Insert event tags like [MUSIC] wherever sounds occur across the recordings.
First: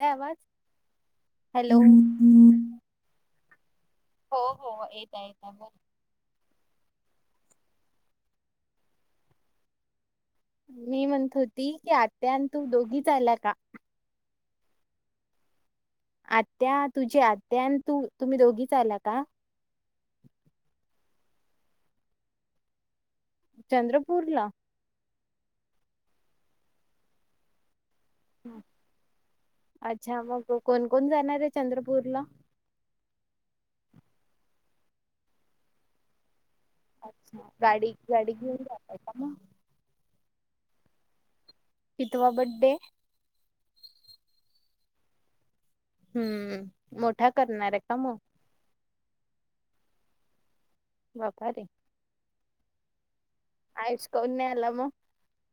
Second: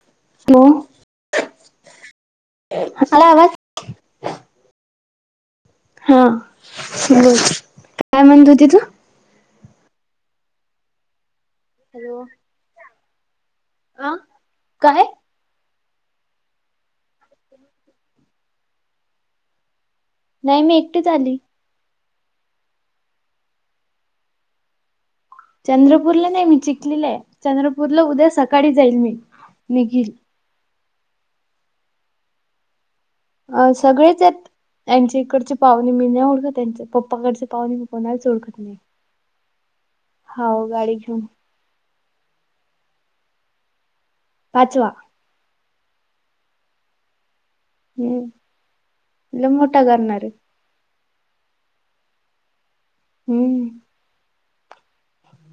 गावात hello. Hello. [UNINTELLIGIBLE] आला आवाज? हो हो, येता येता बोल. हा, काय म्हणत होती तू? मी म्हणत होती की, हॅलो आत्या आणि तू दोघीच आला का? आ काय? आत्या, तुझी आत्या आणि तू तुम्ही दोघीच आला का? नाही मी एकटीच आली. चंद्रपूरला? चंद्रपूरला नाही मी चिकलीलाय. चंद्रपूरला उद्या सकाळी जाईल मी, निघील. कोण कोण जाणारे चंद्रपूरला? अ सगळेच आहेत, त्यांची इकडची पाहुणे मीन ओळख त्यांच्यात. पप्पा कडचे पाहूने मी कोणालाच ओळखत नाही. हाव गाडी घेऊन. कितवा बड्डे? पाचवा. हम्म, मोठा करणारे. हम्म, लई मोठा करणारे. बापा रे. हम्म आयच कोण नाही आला मग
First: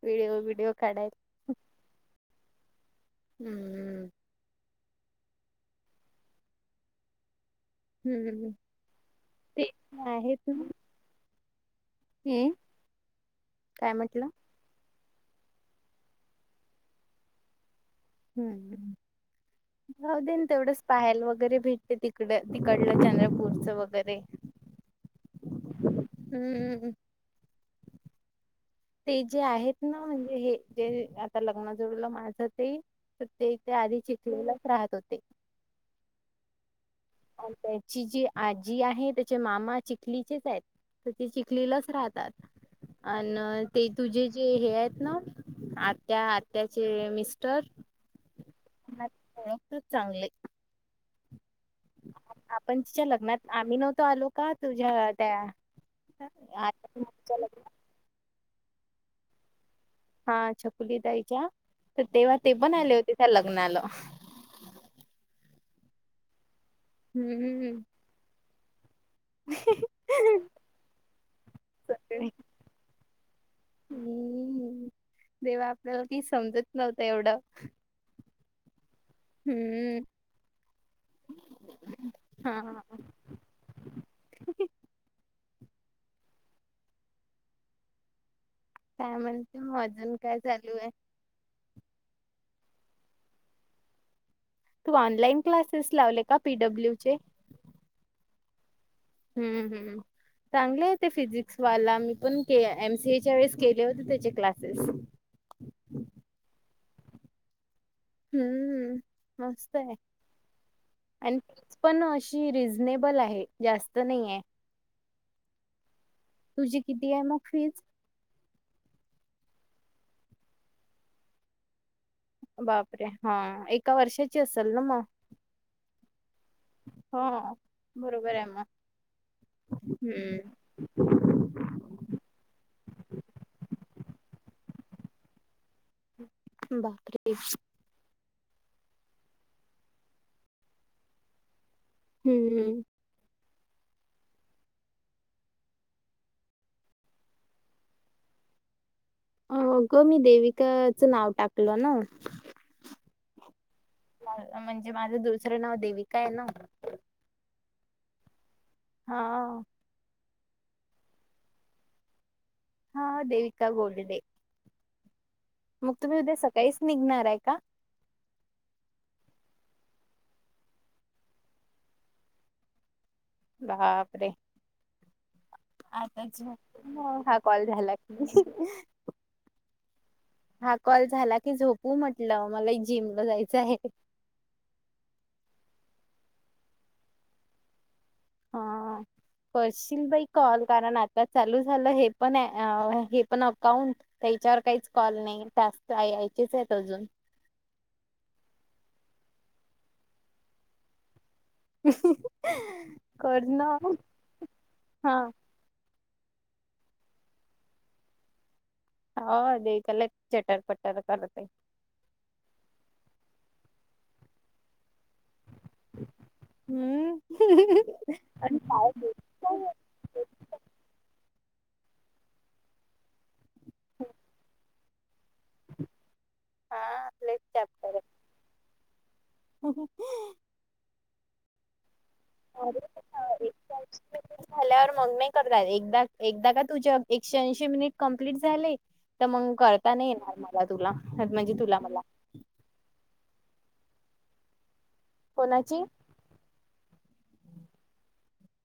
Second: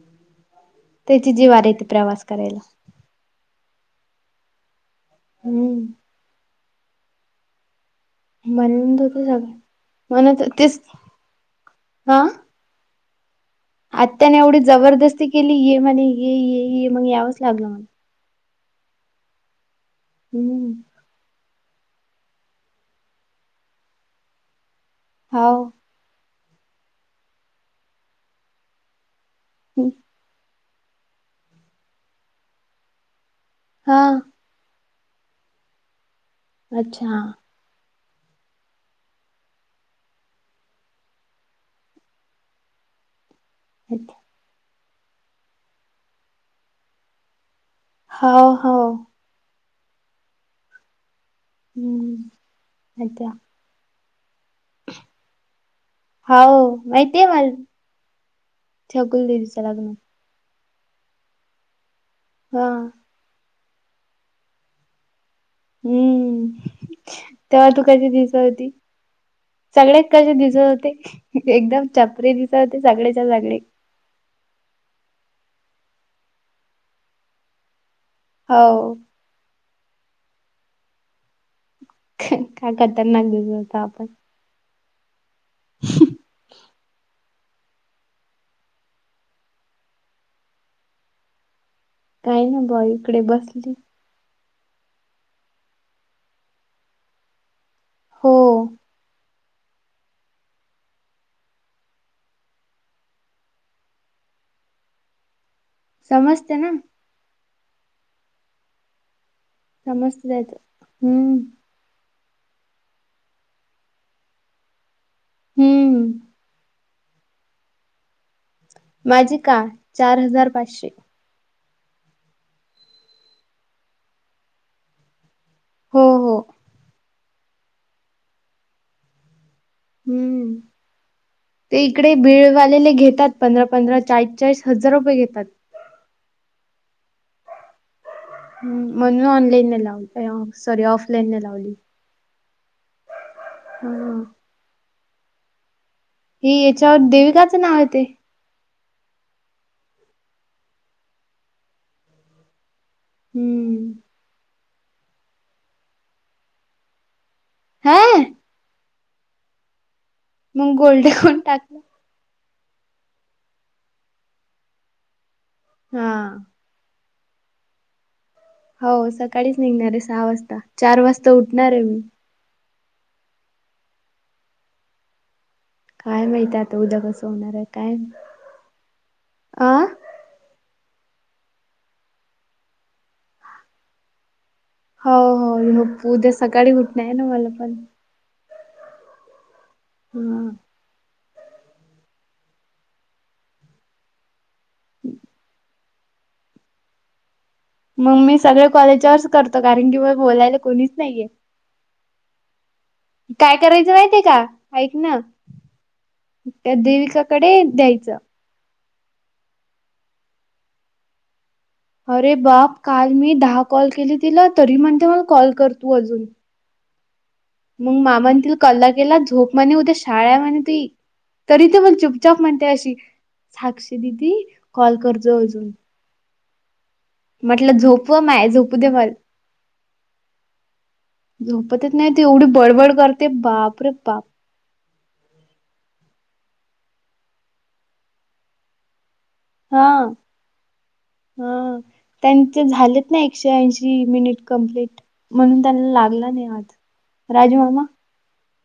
व्हिडीओ, बीडीओ काढा किती जीवावर येती प्रवास करायला. हम्म. हं. म्हणून [UNINTELLIGIBLE] हा हम्म. आत्याने एवढी जबरदस्ती केली ये म्हणे, ये ये ये मग यावच लागलं मला. हम्म, जाऊ देन हम्म तेवढंच पायल वगैरे भेटते ती हीकड तिकडलं चंद्रपूरच वगैरे हो. हम्म. ते जे आहेत हम्म, ना म्हणजे हे जे आता लग्न जोडलं माझं ते ते ते आधी हा चिखलीलाच राहत होते. अच्छा. त्याची जी आजी आहे, त्याचे मामा चिखलीचेच आहेत. ते चिखलीलाच राहतात अन् ते अच्छा. तुझे जे हे आहेत ना आत्या आत्याचे मिस्टर. हां हां. [UNINTELLIGIBLE] चांगले हम्म आपण तिच्या अच्छा लग्नात आम्ही नव्हतो आलो का तुझ्या त्या हाव माहिती आहे मला, छकुली दीदीच्या लग्नात. हा छकुली ताईच्या, तर तेव्हा ते हा पण आले होते त्या लग्नाला. हम्म तेव्हा तू कशी दिसाय होती? सगळेच कसे दिसत होते, एकदम चपरी दिस होते सगळेच्या सगळे. तेव्हा आपल्याला की समजत नव्हत एवढं. हो. हम्म. ख काय खतरनाक दिसत होतो आपण. [UNINTELLIGIBLE] काय म्हणते मग, अजून काय चालू हाय? काही नाही बुवा इकडे बसली. तू ऑनलाईन क्लासेस लावले का पी डब्ल्यू चे? हो. हम्म हम्. चांगले हाय ते फिजिक्सवाला मी पण के एम सी ए च्या वेळेस केले होते त्याचे क्लासेस. समजते ना. हम्म हम्म मस्त हाय समजत त्याच हम्म आणि फी पण अशी रिझनेबल आहे जास्त नाही हाय. हम्म हम्म. तुझी किती हाय मग फीज? माझी का चार हजार पाचशे. बापरे! हा एका वर्षाची असेल ना मग. हो हो. हा बरोबर आहे म हम्म. ते इकडे बिळगालेले घेतात पंधरा पंधरा चाळीस चाळीस हजार रुपये घेतात. बापरे! हम्म म्हणून ऑनलाईन नाही लावली सॉरी ऑफलाईन नाही लावली. हिवले हा. ही हेच्यावर देविकाचं नाव येतयं हो गं मी देविकाचं नाव टाकल ना. हम्म. म्हणजे माझं दुसरं नाव देविका आहे ना. हांय- हां. मग गोल्डे म्हणून टाकं. हा देविका गोडडे. मग हा तुम्ही उद्या सकाळीच निघणार आहे का? हो सकाळीच निघणार आहे सहा वाजता चार वाजता उठणार आहे मी. बापरे! काय आताच माहित आता उद्या कसं हा होणार आहे कॉल काय झाला की. अ हा कॉल झाला की झोपू म्हटलं. मला जिमला जायचायं. हो हो. उद्या सकाळी उठण आहे ना, मला पण. हा करशील बाई हा कॉल कारण आता चालू झालं, हे पण आं हे पण अकाउंट त्याइच्यावर काहीच कॉल नाही, टास्क यायचेच हेत अजून. मग मी सगळे कॉल येच्यावरच करतो. कारण की, मग बोलायला कोणीच नाहीये. काय करायचं माहितेयं का? ऐक ना. त्या देविकाकडे द्यायचं. हो देविका लयी चटर पटर करते. अरे बाप! काल मी दहा कॉल केली तिला, तरी म्हणते मला कॉल कर तू अजून. हुं. मग मामांनी तिली कल्ला केेला, झोप म्हणे उद्या शा ळा हाय म्हणे तुई, तरी ती म्हणे चुपचाप म्हणते अशी साक्षी दिदी कॉल करजो अजून. हां. म्हटलं झोप ओ माय, झोपू दे मल [INAUDIBLE] झोपतच नाय ती. एवढी बडबड करते बाप रे बाप! झाल्यावर मग नाही करता येत. एकदा एकदा का तुझे एकश्याऐंशी मिनीट कंप्लीट झाले तर मग करता हा. नाही येणार मला तुला म्हणजे हा तुला मला. त्यांचे झालेत ना, एकशे ऐंशी मिनिट कंप्लीट म्हणून त्यांना लागला नायी आज. राजू मामा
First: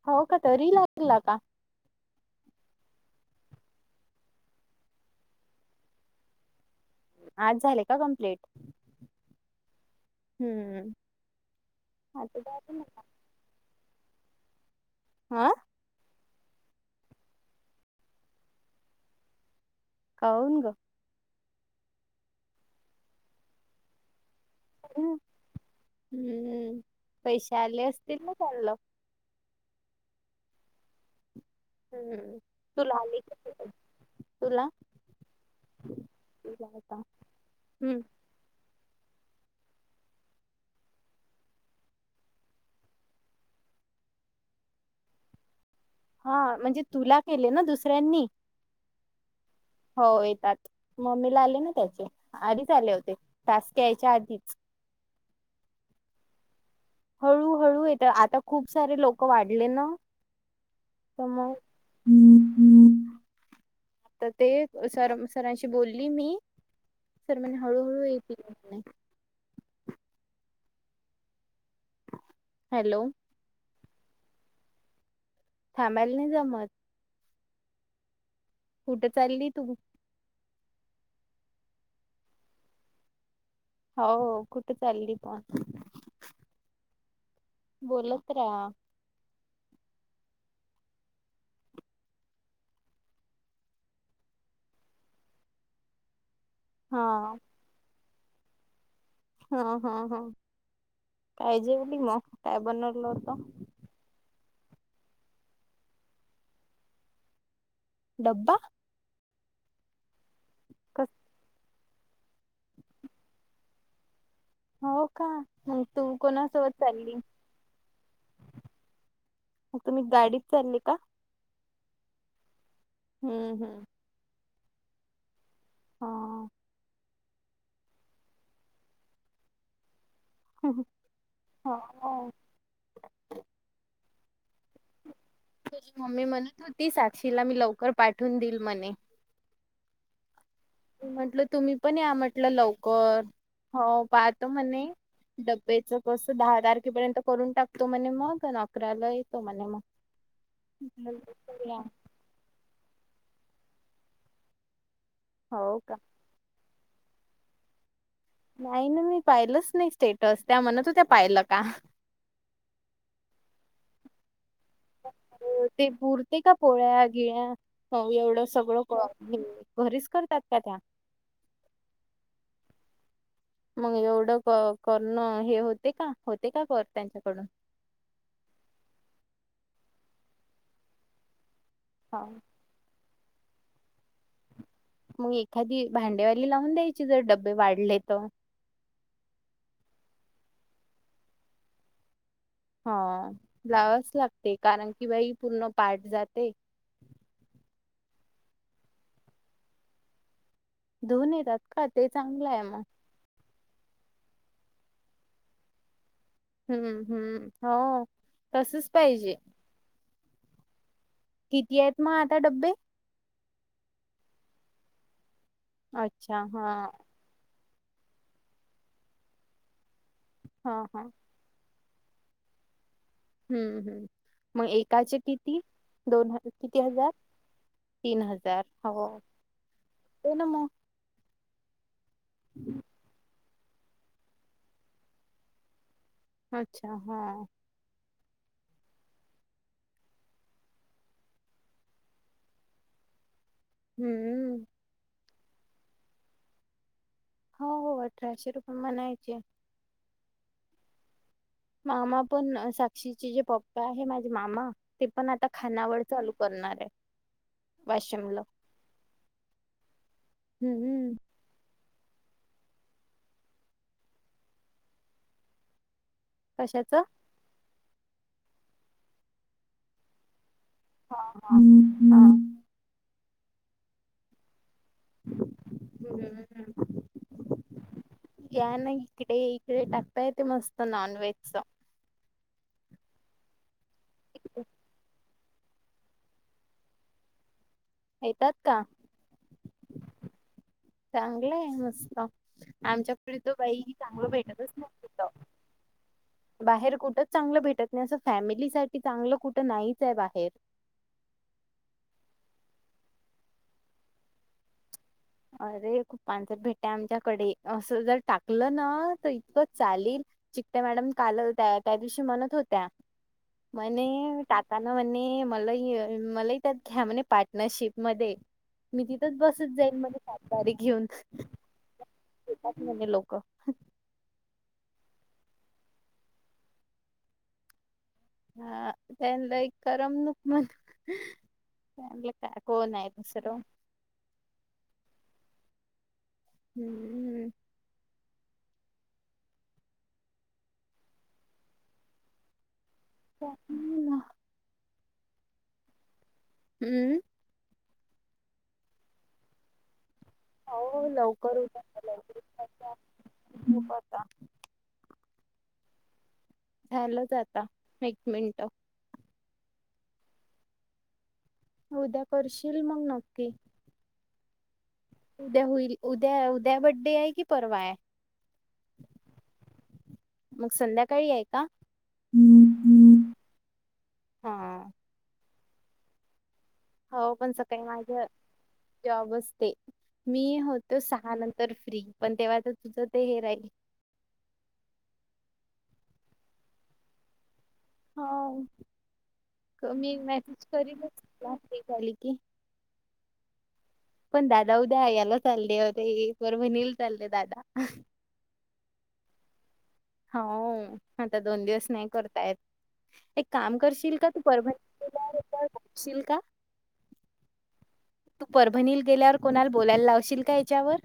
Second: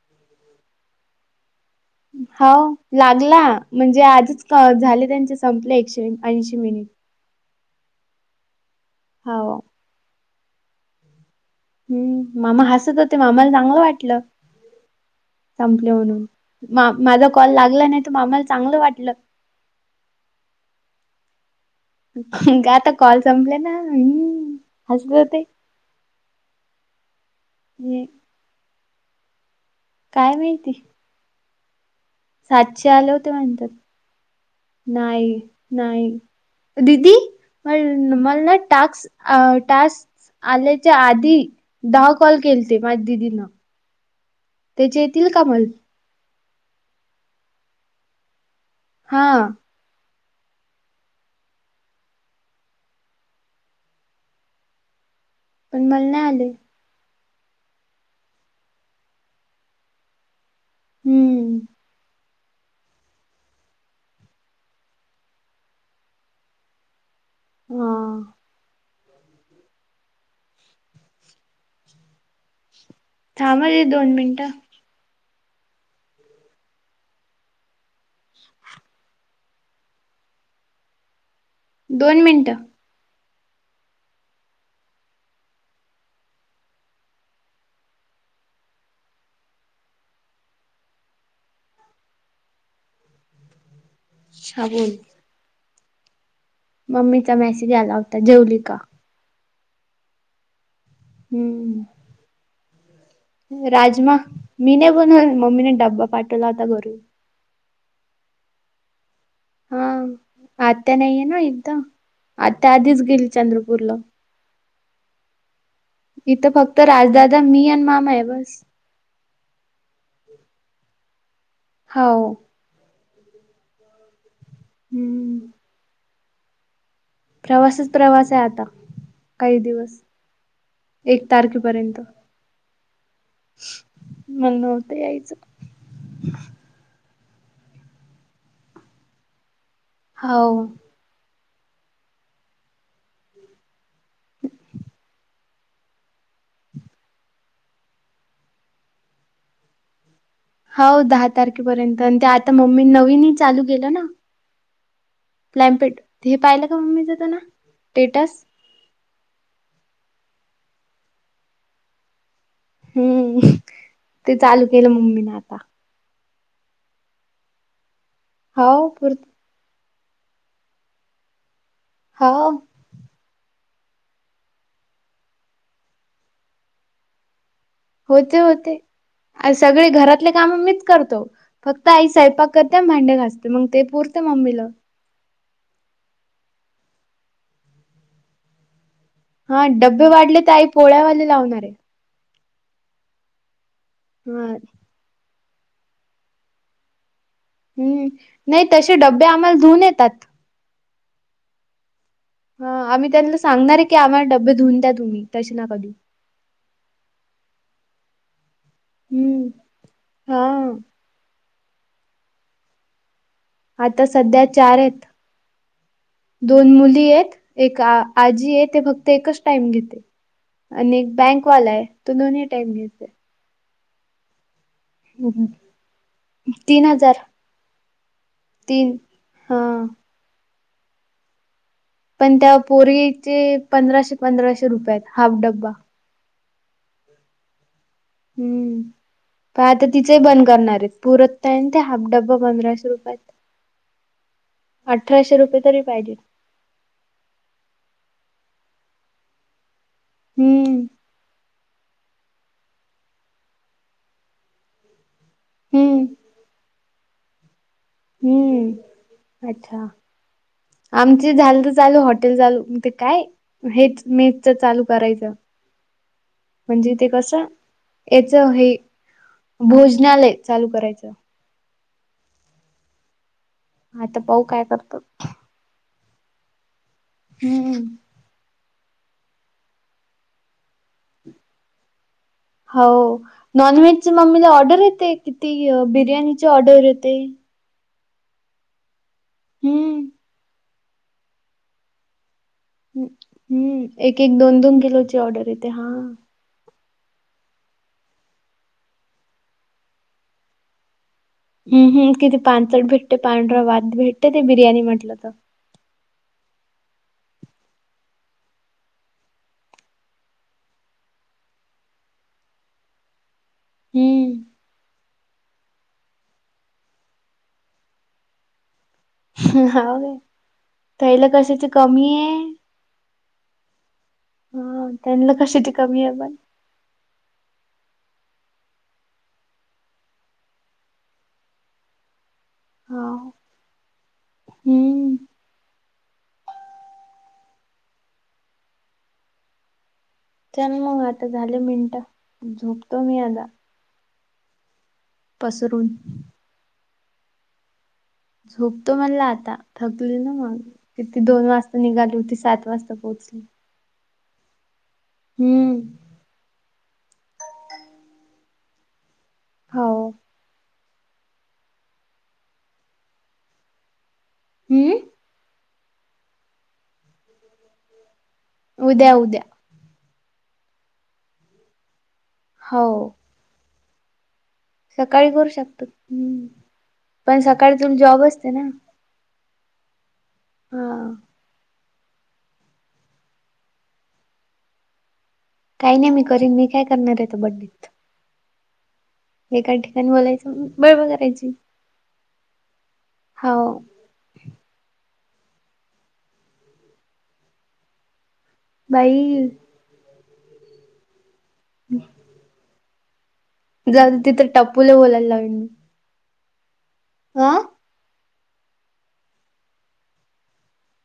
हो का तरी लागला का? हाव लागला म्हणजे आजच झाले त्यांचे संपले एकशे ऐंशी मिनिट. आज झाले का कंप्लीट? हाव. हुं. हुं मामा हसत होते. मामाला चांगलं वाटलं. आं. संपले म्हणून मा माझा कॉल लागला नाय तर, मामाला चांगलं वाटलं. काऊन गं? का तर कॉल संपले ना? हं हसत होते. हुं. पैसे आले हे, असतील ना त्यानंला? काय माहीती? सातशे आले होते म्हणतात. नाही नाही. दीदी म मलाट टाक्स अ टास्क आल्याच्या आधी, दहा कॉल केलते माझ्या दिदीनं. तेचे येतील का मल? हा म्हणजे तुला केले ना दुसऱ्यांनी? हा. हो येतात. मम्मीला आले ना त्याचे, आधीच आले होते. टास्क यायच्या आधीच. पण मला नाही आले. हळूहळू येत. आता खूप सारे लोक वाढले न. तम मग हम्म हम् ते सर सरांशी बोलली मी. सर म्हणे हळूहळू हा येतील. हॅलो थांबा की दोन मिनिटं. थांबायला नाही जमत कुठं चालली तू दोन मिनटं. हा हा कुठे चालली पण बोलत राहा. बोल [INAUDIBLE] मम्मीचा मेसेज आला होता जेवली का? हा हा हा काय जेवली हम्म मग काय बनवलं होत. राजमा मी नाही बनव मम्मीने डब्बा पाठवला होता घरून डब्बा. हा आत्या नाहीये इथ आत्या आधीच गेली चंद्रपूरला. हो का. इथं फक्त राजदादा मी आणि मामा आहे बस, ग तुम्ही गाडीत चालले का. हा. हम्म हम्म हम्म हा प्रवासच प्रवास आहे आता काही दिवस एक तारखेपर्यंत. नव्हतं [INAUDIBLE] तुझी मम्मी म्हणत होती साक्षीला मी लवकर पाठवून दिल मने, हो म्हटलं तुम्ही पण या म्हटलं लवकर हो पाहतो म्हणे. डब्बेच कसं दहा तारखेपर्यंत करून टाकतो म्हणे मग आणि अकराला येतो म्हणे मग. ह [INAUDIBLE] हो दहा तारखेपर्यंत आणि ते आता मम्मीन नवीनही चालू केेलं ना. लॅमपेड हे पाहिलं का मम्मीच तुन स्टेटस. नाही ना मी पाहिलंच नाही स्टेटस त्या म्हणत होत्या पाहिलं का. हम्म ते चालू केलं मम्मीन आता. ते पुरते का पोळ्या गिळ्या हो एवढं सगळं हाव पुर करून. घरीच करतात काय आता. हा मग एवढं क करणं हे होते का होते का कर त्यांच्याकडून. होते होते सगळे घरातले काम मीच करतो फक्त आई स्वयंपाक क त्या भांडे्या घासते मग ते पुरते मम्मीला. मग एखादी भांडेवारी लावून द्यायची जर डब्बे वाढले तर हा डब्बे वाढले तर आई पोळ्यावाले लावणार आहे. हा लावाच हा लागते कारण की बाई पूर्ण पाठ जाते. हम्म नाही तसे डबे आम्हाला धुऊन येतात. धुन येतात का ते चांगलं आहे ह मग. आम्ही त्यांना सांगणार आहे की आम्हा डबे धुन द्या तुम्ही तसे ना कधी. हम्म हम्म हो तसच पाहिजे. हम्म हा किती आहेत मग आता डब्बे? आता सध्या चार आहेत दोन मुली हेत एक आ आजी आहे ते फक्त एकच टाइम घेते आणि एक बँक कॉल आहे तो दोनही टाईम घ्यायचाय. हम्म हम्म मग एकाचे किती दोन ह किती हजार? तीन हजार तीन हो हा ते ना म, पण त्या पोरीचे पंधराशे पंधराशे रुपय आहेत हाफ डब्बा. अच्छा हा हम्म प आता तिचही बंद करणार आहेत पुरत तेन ते हाफ डबबा पंधराशे रुपयात. हम्म अठराशे रुपये तरी पाहिजे. हो हो अठराशे रुपये म्हणायचे. हम्म मामा पण साक्षीचे जे पप्पा आहे माझे मामा ते पण आता खानावळ हम्म चालू करणार आहे. हम्म अच्छा, आम च झालं तर चालू हॉटेल चालू ते काय हेच मेसच चालू करायचं. [INAUDIBLE] म्हणजे ते कसं याच हे भोजनालय चालू करायचं. हा हा आता पाऊ काय करतो. [UNINTELLIGIBLE] हम्म या ना इकडे इकडे टकता येतय मस्त नॉन व्हेजच. हाव नॉनव्हेजची मम्मीला ऑर्डर येते किती बिर्याणीची ऑर्डर येते? येतात का? हम्म चांगलं आहे मस्त. हम्म आमच्याकडे त बाई हम्म. एक चांगलं एक दोन भेटतच दोन नाही किलोची तिथ. ऑर्डर येते हा बाहेर कुठंच चांगलं भेटत नाही असं फॅमिलीसाठी चांगलं कुठं नाहीच हे बाहेर. हम् हम किती पानचट भेटते पांढर भात भेटते ते बिर्याणी म्हटलं तर, अरे खूप पांचट भेटते आमच्याकडे असं जर टाकलं ना तर इतकं चालेल चिकत्या मॅडम काल त्या त्या दिवशी म्हणत होत्या म्हणे हम्म टाक म्हणेणे मला मलाही त्यात घ्या म्हणे पार्टनरशिप मधे मी तिथंच बसत जाईन हो म्हज काय सात बारी घेऊन त्याला कशाची कमी आहे [UNINTELLIGIBLE] म्हणे लोक. हा त्यांला कशाची कमी आहे पण, हा त्यान एक करमनुक म्हण. फला काय कोन हा आहे दुसर, हम्म हम्म हम्म चल मग आता झाले मिनटं झोपतो मी आता. पसरून हम्म झोपतो म्हणल आता थकली ना मग. तिथी दोन वाजता निघाली होती सात वाजता पोहोचली. बघू आता हम्म. झालंच आता एक मिनट. हो. उद्या करशील मग नक्की? अं उद्या होईल उद्या उद्या बड्डे आहे कि परवा आहे? उद्या उद्या. मग संध्याकाळी आहे का? हम्म. हो. हा. सकाळी करू शकतात. हम्म. पण सकाळी तूला जॉब असते ना? जॉब असते. मी होते हा सहा नंतर फ्री पण तेव्हा तर तुझं ते हे राहीले काही नाही मी करीन मी काय करणार आहेे त्या बड्डेत. हो. एका ठिकाणी मी मेसेज बोलायचं बडबड करीलच करायची फ्री झाली की. हो. पण दादा उद्या याला चालले होते परभणीला चालले दादा. बाई. हो. आता दोन दिवस नाही करता येत. एक काम जाऊ करशील का दे तू तिथं टप्पूला बोलायला परभणी [UNINTELLIGIBLE] का? आं तू परभणीला गेल्यावर कोणाला बोलायला लावशील का ह्याच्यावर?